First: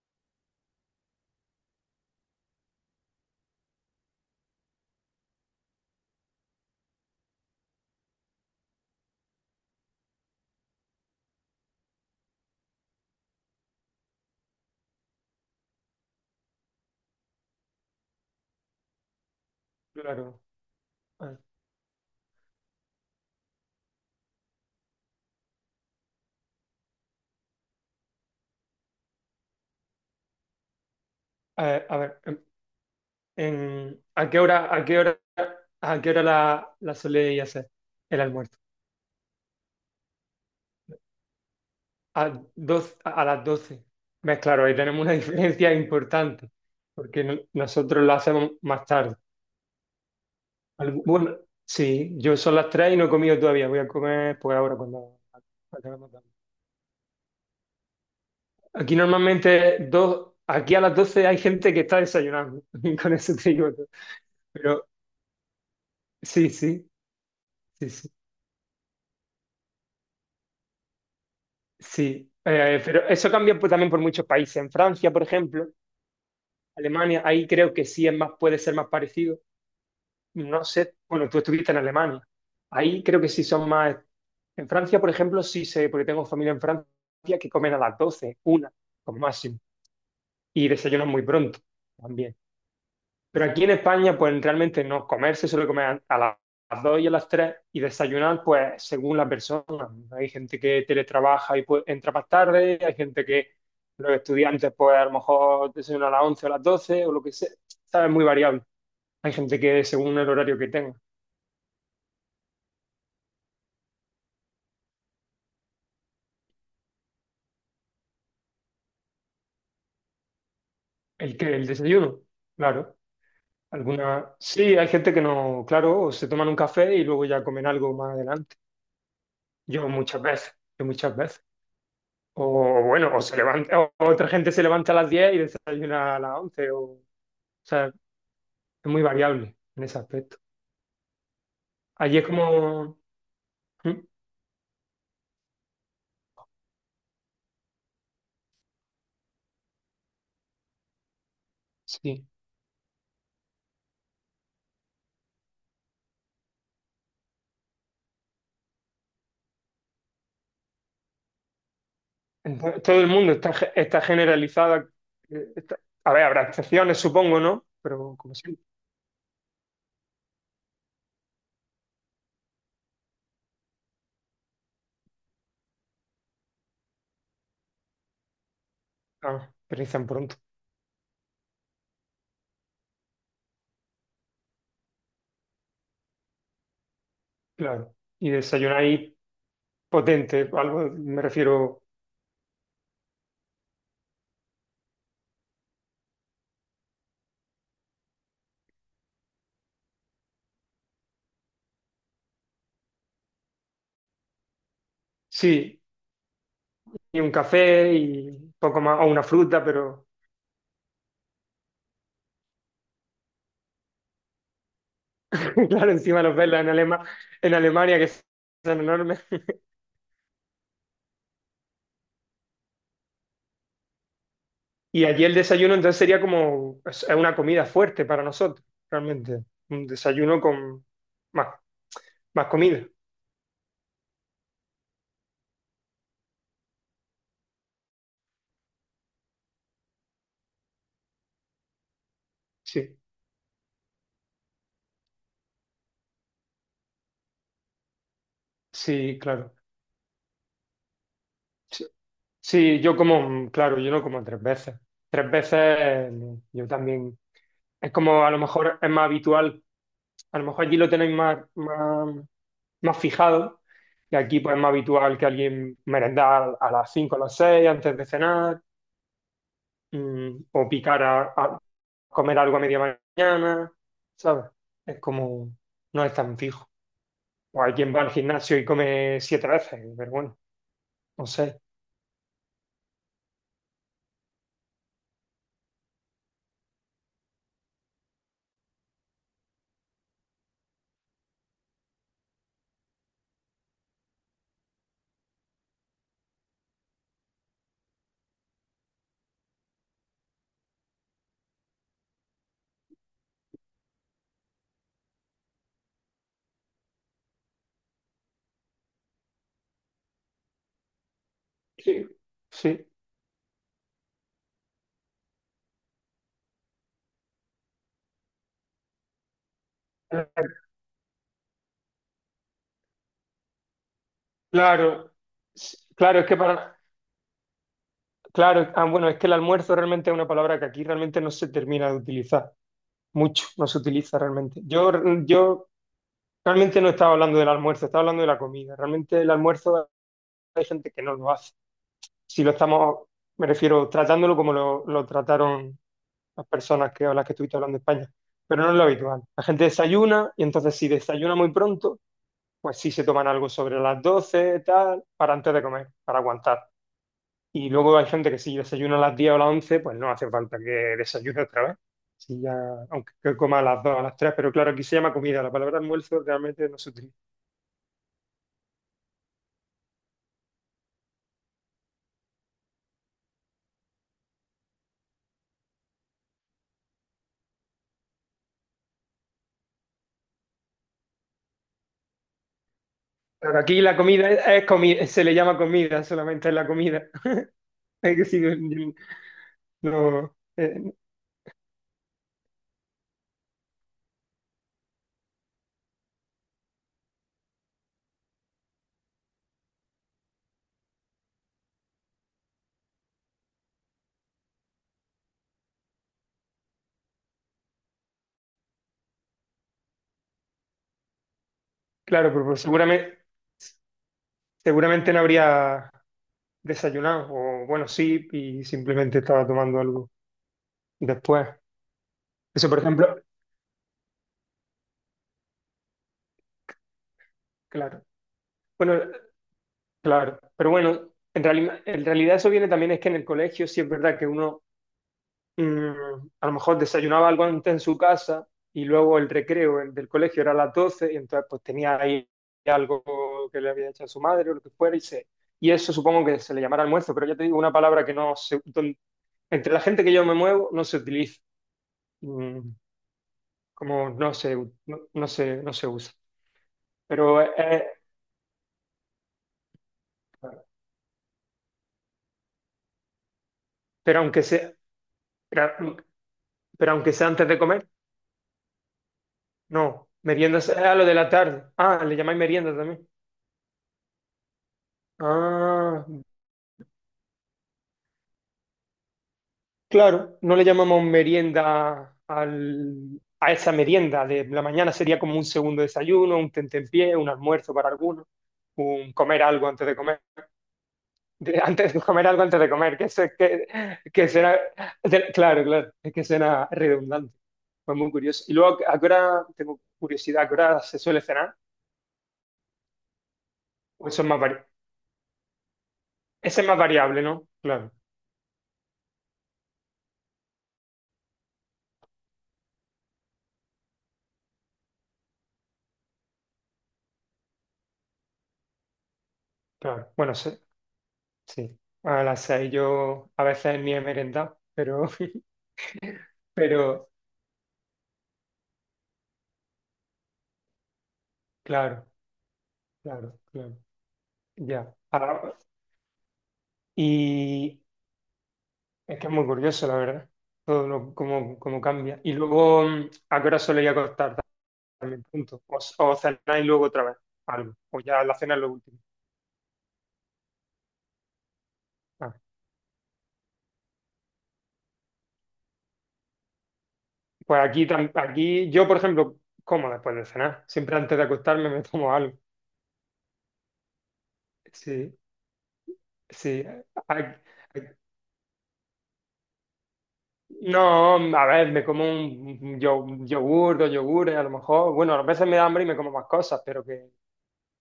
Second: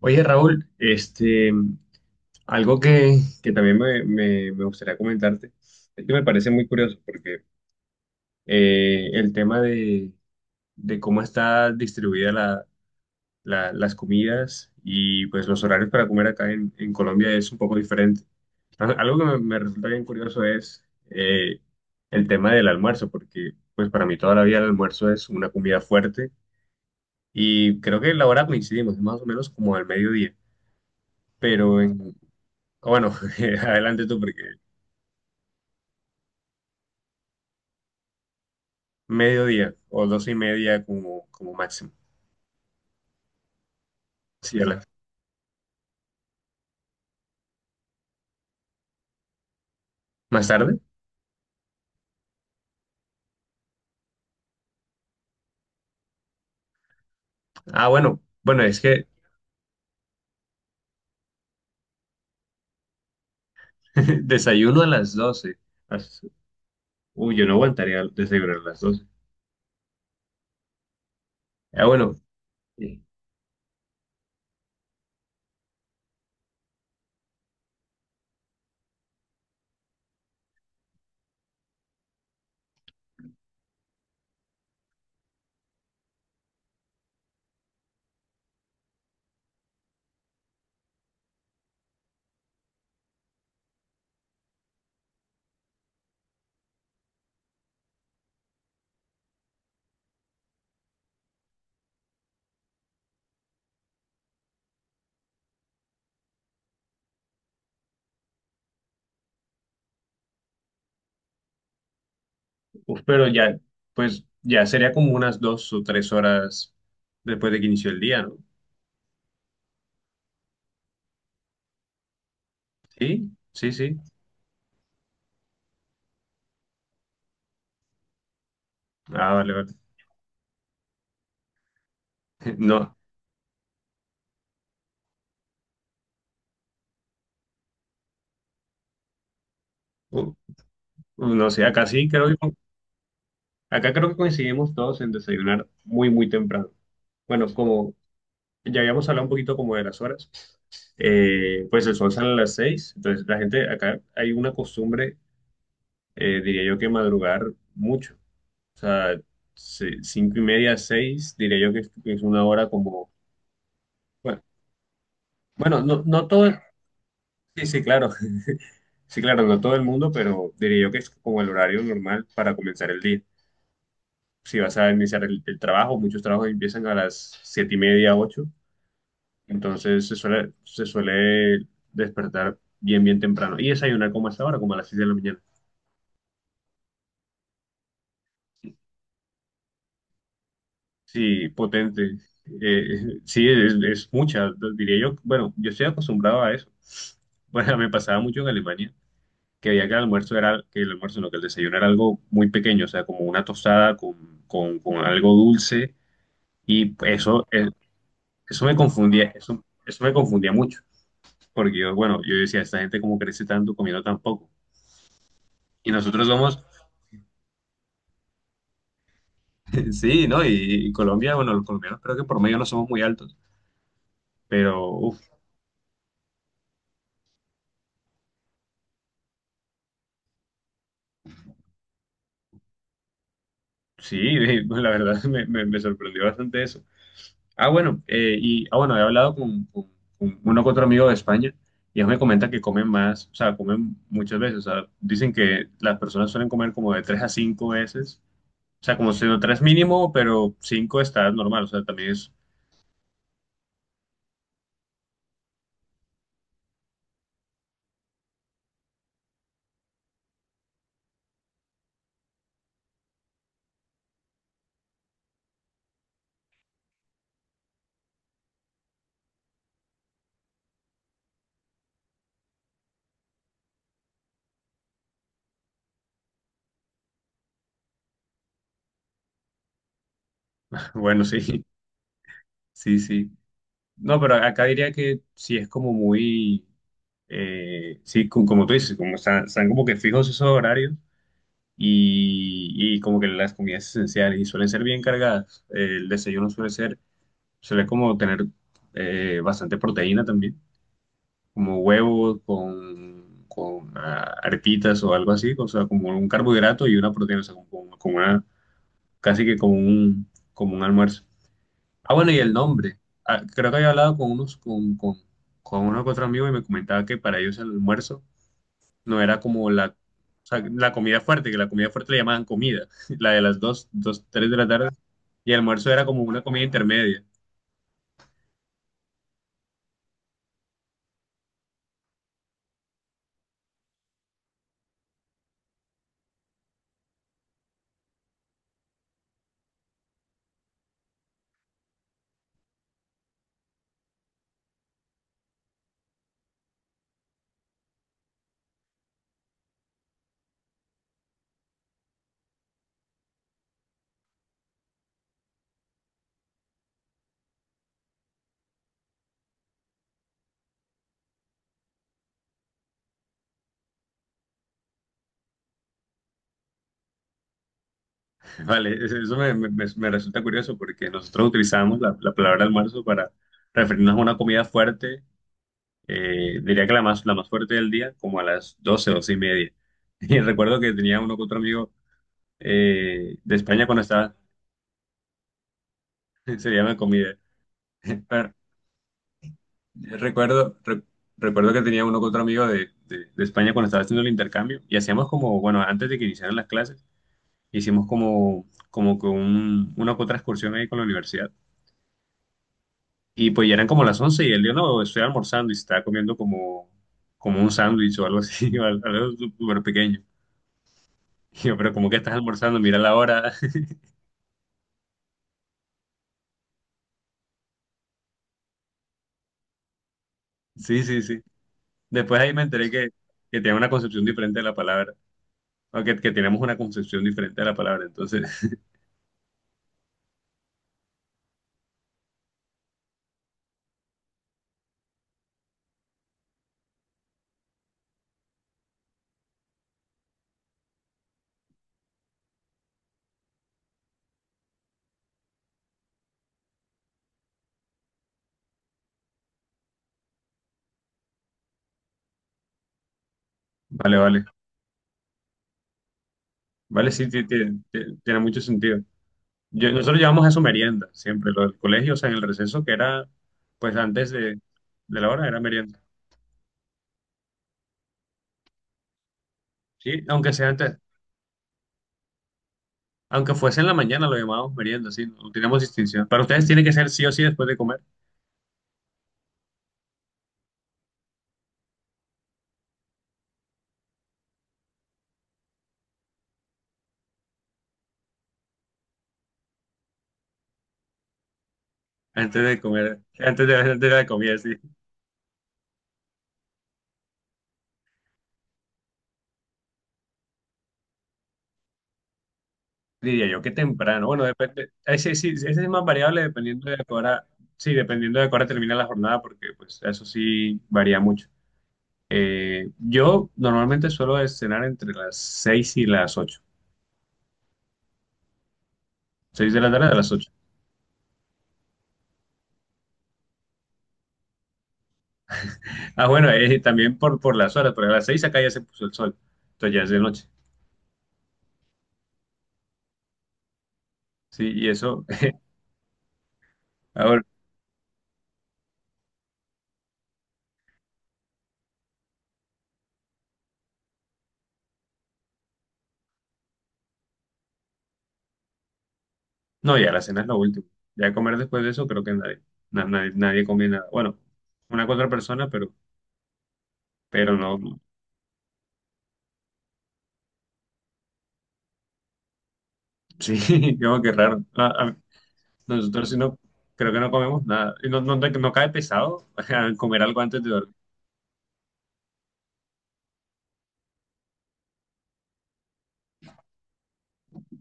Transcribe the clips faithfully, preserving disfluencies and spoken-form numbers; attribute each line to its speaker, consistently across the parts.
Speaker 1: Oye, Raúl, este, algo que, que también me, me- me gustaría comentarte, es que me parece muy curioso porque eh, el tema de, de cómo está distribuida la- la- las comidas y pues los horarios para comer acá en, en Colombia es un poco diferente. Al- Algo que me, me resulta bien
Speaker 2: Claro.
Speaker 1: curioso es
Speaker 2: A,
Speaker 1: eh, el tema del almuerzo, porque pues para mí toda la vida el almuerzo es una comida fuerte y creo que la hora coincidimos, es más o menos como al mediodía,
Speaker 2: a-
Speaker 1: pero
Speaker 2: a
Speaker 1: en,
Speaker 2: ver, en,
Speaker 1: bueno,
Speaker 2: en-
Speaker 1: adelante tú,
Speaker 2: ¿a qué
Speaker 1: porque
Speaker 2: hora, a qué hora, a qué hora la, la soléis hacer el almuerzo?
Speaker 1: mediodía o doce y media como, como máximo.
Speaker 2: A, doce- ¿A las doce? Ves,
Speaker 1: Sí, a
Speaker 2: claro, ahí
Speaker 1: la-
Speaker 2: tenemos una diferencia importante, porque no- nosotros la hacemos más tarde.
Speaker 1: ¿más tarde?
Speaker 2: Algu- Bueno, sí, yo son las tres y no he comido todavía, voy a comer pues ahora cuando acabemos de hablar.
Speaker 1: Ah, bueno, bueno, es
Speaker 2: Aquí
Speaker 1: que
Speaker 2: normalmente dos, aquí a las doce hay gente que está desayunando, con eso te digo todo.
Speaker 1: desayuno a
Speaker 2: Pero
Speaker 1: las doce. As-
Speaker 2: sí, sí,
Speaker 1: Uy, yo no
Speaker 2: sí,
Speaker 1: aguantaría
Speaker 2: sí.
Speaker 1: desayunar a las doce. Ah, bueno,
Speaker 2: Sí, eh,
Speaker 1: eh,
Speaker 2: pero eso cambia pues, también por muchos países. En Francia, por ejemplo, Alemania, ahí creo que sí es más, puede ser más parecido. No sé, bueno, tú estuviste en Alemania. Ahí creo que sí son más. En Francia, por ejemplo, sí sé, porque tengo familia en Francia que comen a las doce, una, como máximo, y desayunan muy pronto también. Pero aquí en España, pues realmente no, comer se suele comer a la- a las dos y a las tres y desayunar, pues según la persona. Hay gente que teletrabaja y pues, entra más tarde, hay gente que los estudiantes, pues a lo mejor desayunan a las once o a las doce o lo que sea. Está muy variable. Hay gente que según el horario que tenga.
Speaker 1: uf, pero ya, pues ya sería como unas dos o tres horas después de que inició el día, ¿no?
Speaker 2: El que el desayuno, claro.
Speaker 1: Sí, sí, sí.
Speaker 2: Alguna, sí, hay gente que no, claro, o se toman un café y luego ya comen algo más adelante.
Speaker 1: Ah, vale, vale.
Speaker 2: Yo muchas veces, yo muchas veces. O
Speaker 1: No,
Speaker 2: bueno, o se levanta, o otra gente se levanta a las diez y desayuna a las once o, o sea, es muy variable en ese
Speaker 1: u-
Speaker 2: aspecto.
Speaker 1: no sé, acá sí
Speaker 2: Allí es
Speaker 1: creo que,
Speaker 2: como, ¿mm?
Speaker 1: acá creo que coincidimos todos en desayunar muy, muy temprano. Bueno, como ya habíamos hablado un poquito como de las horas. Eh, pues el sol
Speaker 2: Sí,
Speaker 1: sale a las seis, entonces la gente acá hay una costumbre, eh, diría yo, que madrugar mucho. O sea, se- cinco y media, seis, diría yo que es, que es una hora
Speaker 2: entonces, todo el
Speaker 1: como,
Speaker 2: mundo está, ge- está
Speaker 1: bueno,
Speaker 2: generalizada. eh, está-
Speaker 1: bueno, no,
Speaker 2: a ver,
Speaker 1: no
Speaker 2: habrá
Speaker 1: todo,
Speaker 2: excepciones, supongo, ¿no?
Speaker 1: sí, sí, claro,
Speaker 2: Pero como siempre,
Speaker 1: sí, claro, no todo el mundo, pero diría yo que es como el horario normal para comenzar el día. Si vas a iniciar el, el trabajo, muchos trabajos empiezan a las siete y media, ocho.
Speaker 2: ah, empiezan
Speaker 1: Entonces se
Speaker 2: pronto,
Speaker 1: suele, se suele despertar bien, bien temprano. Y desayunar como a esta hora, como a las seis de la mañana.
Speaker 2: claro. Y desayunáis potente, algo, me
Speaker 1: Sí,
Speaker 2: refiero,
Speaker 1: potente. Eh, sí, es, es mucha, diría yo. Bueno, yo estoy acostumbrado a eso. Bueno, me pasaba mucho en Alemania, que había que el almuerzo era, que el almuerzo, no, que el desayuno era algo muy pequeño, o sea, como una tostada con, con, con algo
Speaker 2: sí,
Speaker 1: dulce. Y
Speaker 2: y un
Speaker 1: eso, eh,
Speaker 2: café y
Speaker 1: eso me
Speaker 2: poco más, o una
Speaker 1: confundía, eso,
Speaker 2: fruta,
Speaker 1: eso
Speaker 2: pero
Speaker 1: me confundía mucho. Porque yo, bueno, yo decía, esta gente como crece tanto comiendo tan poco. Y
Speaker 2: claro, encima
Speaker 1: nosotros
Speaker 2: los velas
Speaker 1: somos
Speaker 2: en Alema- en Alemania que son enormes.
Speaker 1: sí, ¿no? Y, y Colombia, bueno, los colombianos creo que por medio no somos muy altos, pero
Speaker 2: Y
Speaker 1: uf,
Speaker 2: allí el desayuno entonces sería como es es una comida fuerte para nosotros, realmente. Un desayuno con más, más comida.
Speaker 1: sí, la verdad me, me- me sorprendió bastante eso. Ah, bueno, eh, y ah, bueno, he hablado con, con- con uno que otro amigo de España y ellos me comentan que comen
Speaker 2: Sí,
Speaker 1: más, o sea, comen muchas veces, o sea, dicen que las personas suelen comer como de tres a cinco veces, o sea, como
Speaker 2: sí,
Speaker 1: si no
Speaker 2: claro.
Speaker 1: tres mínimo, pero cinco está normal, o sea,
Speaker 2: Sí,
Speaker 1: también es,
Speaker 2: sí, yo como, claro, yo no como tres veces. Tres veces eh, no, yo también. Es como a lo mejor es más habitual, a lo mejor allí lo tenéis más, más, más fijado. Y aquí pues es más habitual que alguien merendar a las cinco o a las seis antes de cenar, mm, o picar a, comer algo a media mañana, ¿sabes? Es como, no es tan fijo. O hay quien va al gimnasio y come siete veces, pero bueno,
Speaker 1: bueno,
Speaker 2: no sé.
Speaker 1: sí, sí, sí. No, pero acá diría que sí es como muy. Eh, sí, co- como tú dices, como están, están como que fijos esos horarios y, y como que las comidas esenciales y suelen ser bien cargadas. Eh, el desayuno suele ser, suele como tener eh, bastante proteína también, como huevos con, con ah, arepitas o algo así, o sea, como un carbohidrato y una proteína, o sea, como, como- como una, casi que como un, como un almuerzo.
Speaker 2: Sí,
Speaker 1: Ah, bueno, y el
Speaker 2: sí.
Speaker 1: nombre. Ah, creo que había hablado con unos, con, con, con uno que otro amigo y me comentaba que para ellos el almuerzo no era como la, o sea, la comida fuerte, que la comida fuerte le llamaban comida, la de las dos dos tres de la tarde,
Speaker 2: Claro,
Speaker 1: y el
Speaker 2: s-
Speaker 1: almuerzo era
Speaker 2: claro,
Speaker 1: como
Speaker 2: es que
Speaker 1: una comida
Speaker 2: para,
Speaker 1: intermedia.
Speaker 2: claro, ah, bueno, es que el almuerzo realmente es una palabra que aquí realmente no se termina de utilizar mucho, no se utiliza realmente. Yo, yo realmente no estaba hablando del almuerzo, estaba hablando de la comida. Realmente el almuerzo hay gente que no lo hace. Si lo estamos, me refiero, tratándolo como lo, lo trataron las personas que, a las que estuviste hablando en España, pero no es lo habitual. La gente desayuna y entonces si desayuna muy pronto, pues sí se toman algo sobre las doce, tal, para antes de comer, para aguantar. Y luego hay gente que si desayuna a las diez o a las once, pues no hace falta que desayune otra vez. Si ya, aunque que coma a las dos, a las tres, pero claro, aquí se llama comida, la palabra almuerzo realmente no se utiliza.
Speaker 1: Vale, es- eso me, me- me- me resulta curioso porque nosotros utilizamos la, la palabra almuerzo para referirnos a una comida fuerte, eh, diría que la más, la más fuerte del día, como a las doce, doce y media. Y recuerdo que tenía uno con otro amigo eh, de
Speaker 2: Pero aquí
Speaker 1: España
Speaker 2: la
Speaker 1: cuando
Speaker 2: comida
Speaker 1: estaba,
Speaker 2: es, es comi- se le llama comida, solamente es la
Speaker 1: se llama
Speaker 2: comida.
Speaker 1: comida.
Speaker 2: Es que sí, no, no,
Speaker 1: Recuerdo,
Speaker 2: eh,
Speaker 1: re- recuerdo que tenía uno con otro amigo de, de- de España cuando estaba haciendo el intercambio y hacíamos como, bueno, antes de que iniciaran las clases, hicimos como, como que un, una que otra excursión ahí con la universidad. Y pues ya eran como las once y él dijo, no, estoy almorzando y se estaba comiendo como, como un sándwich o algo así, o algo algo súper pequeño. Y yo, pero ¿como que
Speaker 2: claro,
Speaker 1: estás
Speaker 2: pero pues
Speaker 1: almorzando? Mira la
Speaker 2: seguramente,
Speaker 1: hora.
Speaker 2: seguramente no habría desayunar, o bueno, sí, y simplemente estaba tomando algo
Speaker 1: Sí, sí, sí.
Speaker 2: después.
Speaker 1: Después ahí me
Speaker 2: Eso, por
Speaker 1: enteré
Speaker 2: ejemplo,
Speaker 1: que, que tenía una concepción diferente de la palabra, o que, que tenemos una concepción diferente de la
Speaker 2: claro.
Speaker 1: palabra. Entonces,
Speaker 2: Bueno, claro, pero bueno, en realidad, en realidad eso viene también es que en el colegio sí es verdad que uno mm, a lo mejor desayunaba algo antes en su casa y luego el recreo el del colegio era a las doce y entonces pues tenía ahí algo que le había hecho a su madre o lo que fuera y se. Y eso supongo que se le llamará almuerzo, pero ya te digo, una palabra que no se... don- entre la gente que yo me muevo no se utiliza. Mm, como
Speaker 1: vale,
Speaker 2: no
Speaker 1: vale.
Speaker 2: se, u- no, no se, no se usa.
Speaker 1: Vale, sí,
Speaker 2: Pero,
Speaker 1: ti- ti-
Speaker 2: eh,
Speaker 1: ti- tiene mucho sentido. Yo- nosotros llevamos eso merienda siempre, lo del colegio, o sea, en el receso que era, pues
Speaker 2: pero,
Speaker 1: antes
Speaker 2: aunque
Speaker 1: de,
Speaker 2: sea,
Speaker 1: de la hora era
Speaker 2: pero,
Speaker 1: merienda.
Speaker 2: pero aunque sea antes de comer, no.
Speaker 1: Sí, aunque sea
Speaker 2: Meriendas es a
Speaker 1: antes,
Speaker 2: lo de la tarde. Ah, le llamáis merienda también.
Speaker 1: aunque fuese en la mañana lo llamábamos merienda, sí, no tenemos
Speaker 2: Ah,
Speaker 1: distinción. Para ustedes tiene que ser sí o sí después de comer,
Speaker 2: claro, no le llamamos merienda al, a esa merienda de la mañana, sería como un segundo desayuno, un tentempié, un almuerzo para algunos, un comer algo antes de comer. De- antes de comer algo antes
Speaker 1: antes
Speaker 2: de
Speaker 1: de
Speaker 2: comer, que,
Speaker 1: comer,
Speaker 2: se,
Speaker 1: antes
Speaker 2: que,
Speaker 1: de, antes de la
Speaker 2: que
Speaker 1: comida,
Speaker 2: será,
Speaker 1: sí.
Speaker 2: de- claro, claro, es que será redundante. Fue muy curioso. Y luego, ¿a qué hora, tengo curiosidad, a qué hora se suele cenar?
Speaker 1: Diría yo que
Speaker 2: ¿O eso
Speaker 1: temprano,
Speaker 2: es más
Speaker 1: bueno,
Speaker 2: vari-
Speaker 1: depende, ese sí, ese es más variable
Speaker 2: Ese es más
Speaker 1: dependiendo de a qué
Speaker 2: variable,
Speaker 1: hora,
Speaker 2: ¿no? Claro,
Speaker 1: sí, dependiendo de a qué hora termina la jornada, porque pues eso sí varía mucho. Eh, yo normalmente suelo cenar entre las seis y las ocho. Seis de la tarde
Speaker 2: claro.
Speaker 1: a las
Speaker 2: Bueno,
Speaker 1: ocho.
Speaker 2: sí. Sí. A las seis yo a veces ni he merendado, pero,
Speaker 1: Ah, bueno, eh,
Speaker 2: pero,
Speaker 1: también por, por las horas, porque a las seis acá ya se puso el sol. Entonces ya es de noche.
Speaker 2: claro, claro, claro.
Speaker 1: Sí, y
Speaker 2: Ya.
Speaker 1: eso.
Speaker 2: Ahora-
Speaker 1: Ahora,
Speaker 2: y es que es muy curioso, la verdad. Todo lo, cómo, cómo cambia. Y luego, mm, ¿a qué hora suele ir a acostar también? Punto. O, o cenar y luego otra vez algo. O ya la cena es lo último.
Speaker 1: no, ya la cena es lo último. Ya comer después de eso, creo que
Speaker 2: Ah.
Speaker 1: nadie, na- nadie, nadie come nada. Bueno, una que otra persona, pero, pero
Speaker 2: Pues
Speaker 1: no.
Speaker 2: aquí,
Speaker 1: No.
Speaker 2: tam- aquí yo, por ejemplo, como después de cenar. Siempre antes de acostarme me tomo algo.
Speaker 1: Sí, como que raro. A-
Speaker 2: Sí,
Speaker 1: a- nosotros sí no,
Speaker 2: sí.
Speaker 1: creo que no
Speaker 2: A-
Speaker 1: comemos nada. Y no, no, no cae pesado comer algo antes de dormir.
Speaker 2: No, a ver, me como un un yo- un yogur, dos yogures, a lo mejor. Bueno, a veces me da hambre y me como más cosas, pero que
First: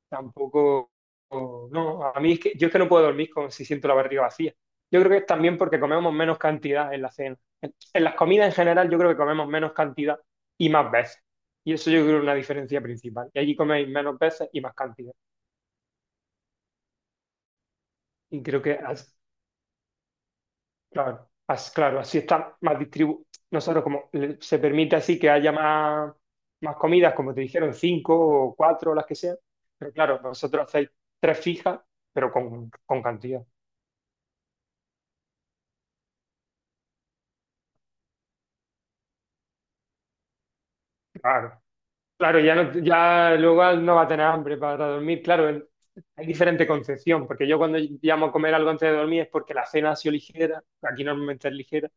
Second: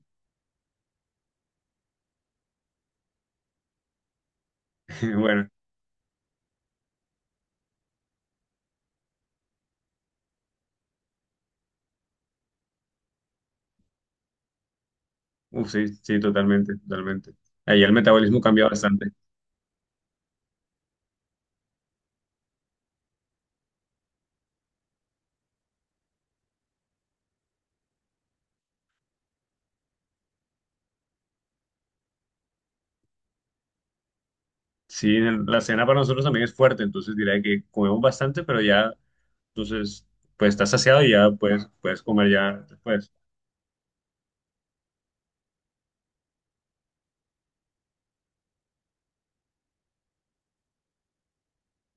Speaker 2: tampoco. o- No, a mí es que yo es que no puedo dormir con, si siento la barriga vacía. Yo creo que es
Speaker 1: Bueno.
Speaker 2: también porque comemos menos cantidad en la cena. En, en las comidas en general, yo creo que comemos menos cantidad y más veces. Y eso yo creo que es una diferencia principal. Y allí coméis menos veces y más cantidad.
Speaker 1: Uf, sí, sí, totalmente, totalmente. Ahí el metabolismo
Speaker 2: Y creo
Speaker 1: cambia
Speaker 2: que,
Speaker 1: bastante.
Speaker 2: as- claro, as- claro, así está más distribuido. Nosotros, como le- se permite así que haya más, más comidas, como te dijeron, cinco o cuatro, las que sean. Pero claro, vosotros hacéis tres fijas, pero con, con cantidad.
Speaker 1: Sí, el- la cena para nosotros también es fuerte, entonces diría que comemos bastante, pero ya, entonces, pues estás saciado y ya
Speaker 2: Claro,
Speaker 1: puedes, puedes comer
Speaker 2: claro,
Speaker 1: ya
Speaker 2: ya, no,
Speaker 1: después.
Speaker 2: ya luego no va a tener hambre para dormir. Claro, el- hay diferente concepción, porque yo cuando llamo a comer algo antes de dormir es porque la cena ha sido ligera, aquí normalmente es ligera,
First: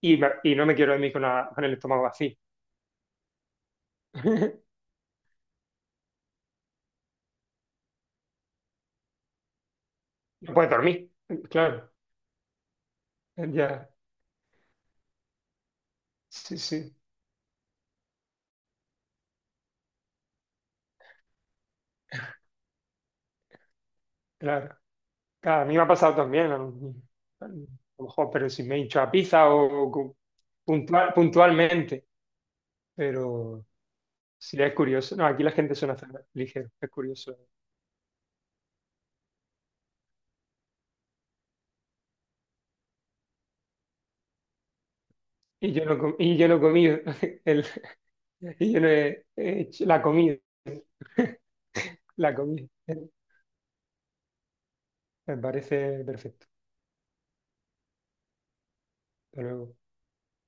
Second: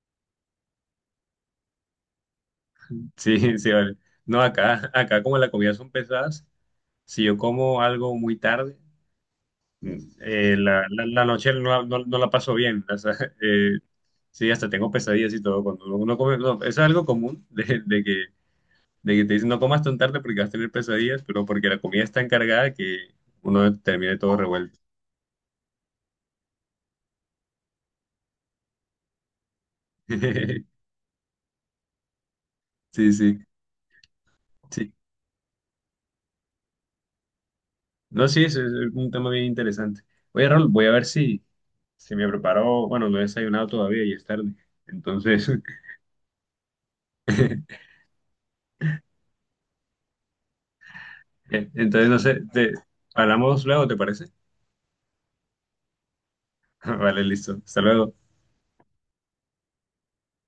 Speaker 2: y, me- y no me quiero dormir con, la- con el estómago vacío.
Speaker 1: Sí, sí, vale. No, acá, acá como las comidas son pesadas, si yo como algo muy tarde, mm,
Speaker 2: No
Speaker 1: eh,
Speaker 2: puedes
Speaker 1: la, la,
Speaker 2: dormir,
Speaker 1: la noche no, la
Speaker 2: claro.
Speaker 1: no- no la paso bien. O sea, eh,
Speaker 2: Ya.
Speaker 1: sí, hasta tengo pesadillas y todo. Cuando uno come,
Speaker 2: Sí,
Speaker 1: no, es
Speaker 2: sí,
Speaker 1: algo común de, de que de que te dicen no comas tan tarde porque vas a tener pesadillas, pero porque la comida está encargada que uno termine todo
Speaker 2: claro.
Speaker 1: revuelto.
Speaker 2: Claro, a mí me ha pasado también, a lo, a lo mejor, pero si me he hinchado a pizza o, o cu- puntual, puntualmente,
Speaker 1: Sí, sí,
Speaker 2: pero sí es
Speaker 1: sí.
Speaker 2: curioso. No, aquí la gente suena hacer ligero, es curioso.
Speaker 1: No, sí, es, es un tema bien interesante. Oye, Raúl, voy a ver si, si me preparo, bueno, no he desayunado todavía y es tarde. Entonces,
Speaker 2: Y yo no, com- y yo no he comido, el, y yo no he, he hecho la comida,
Speaker 1: entonces no
Speaker 2: la
Speaker 1: sé,
Speaker 2: comida.
Speaker 1: te, hablamos luego, ¿te parece?
Speaker 2: Me parece perfecto.
Speaker 1: Vale, listo. Hasta luego.
Speaker 2: Hasta luego.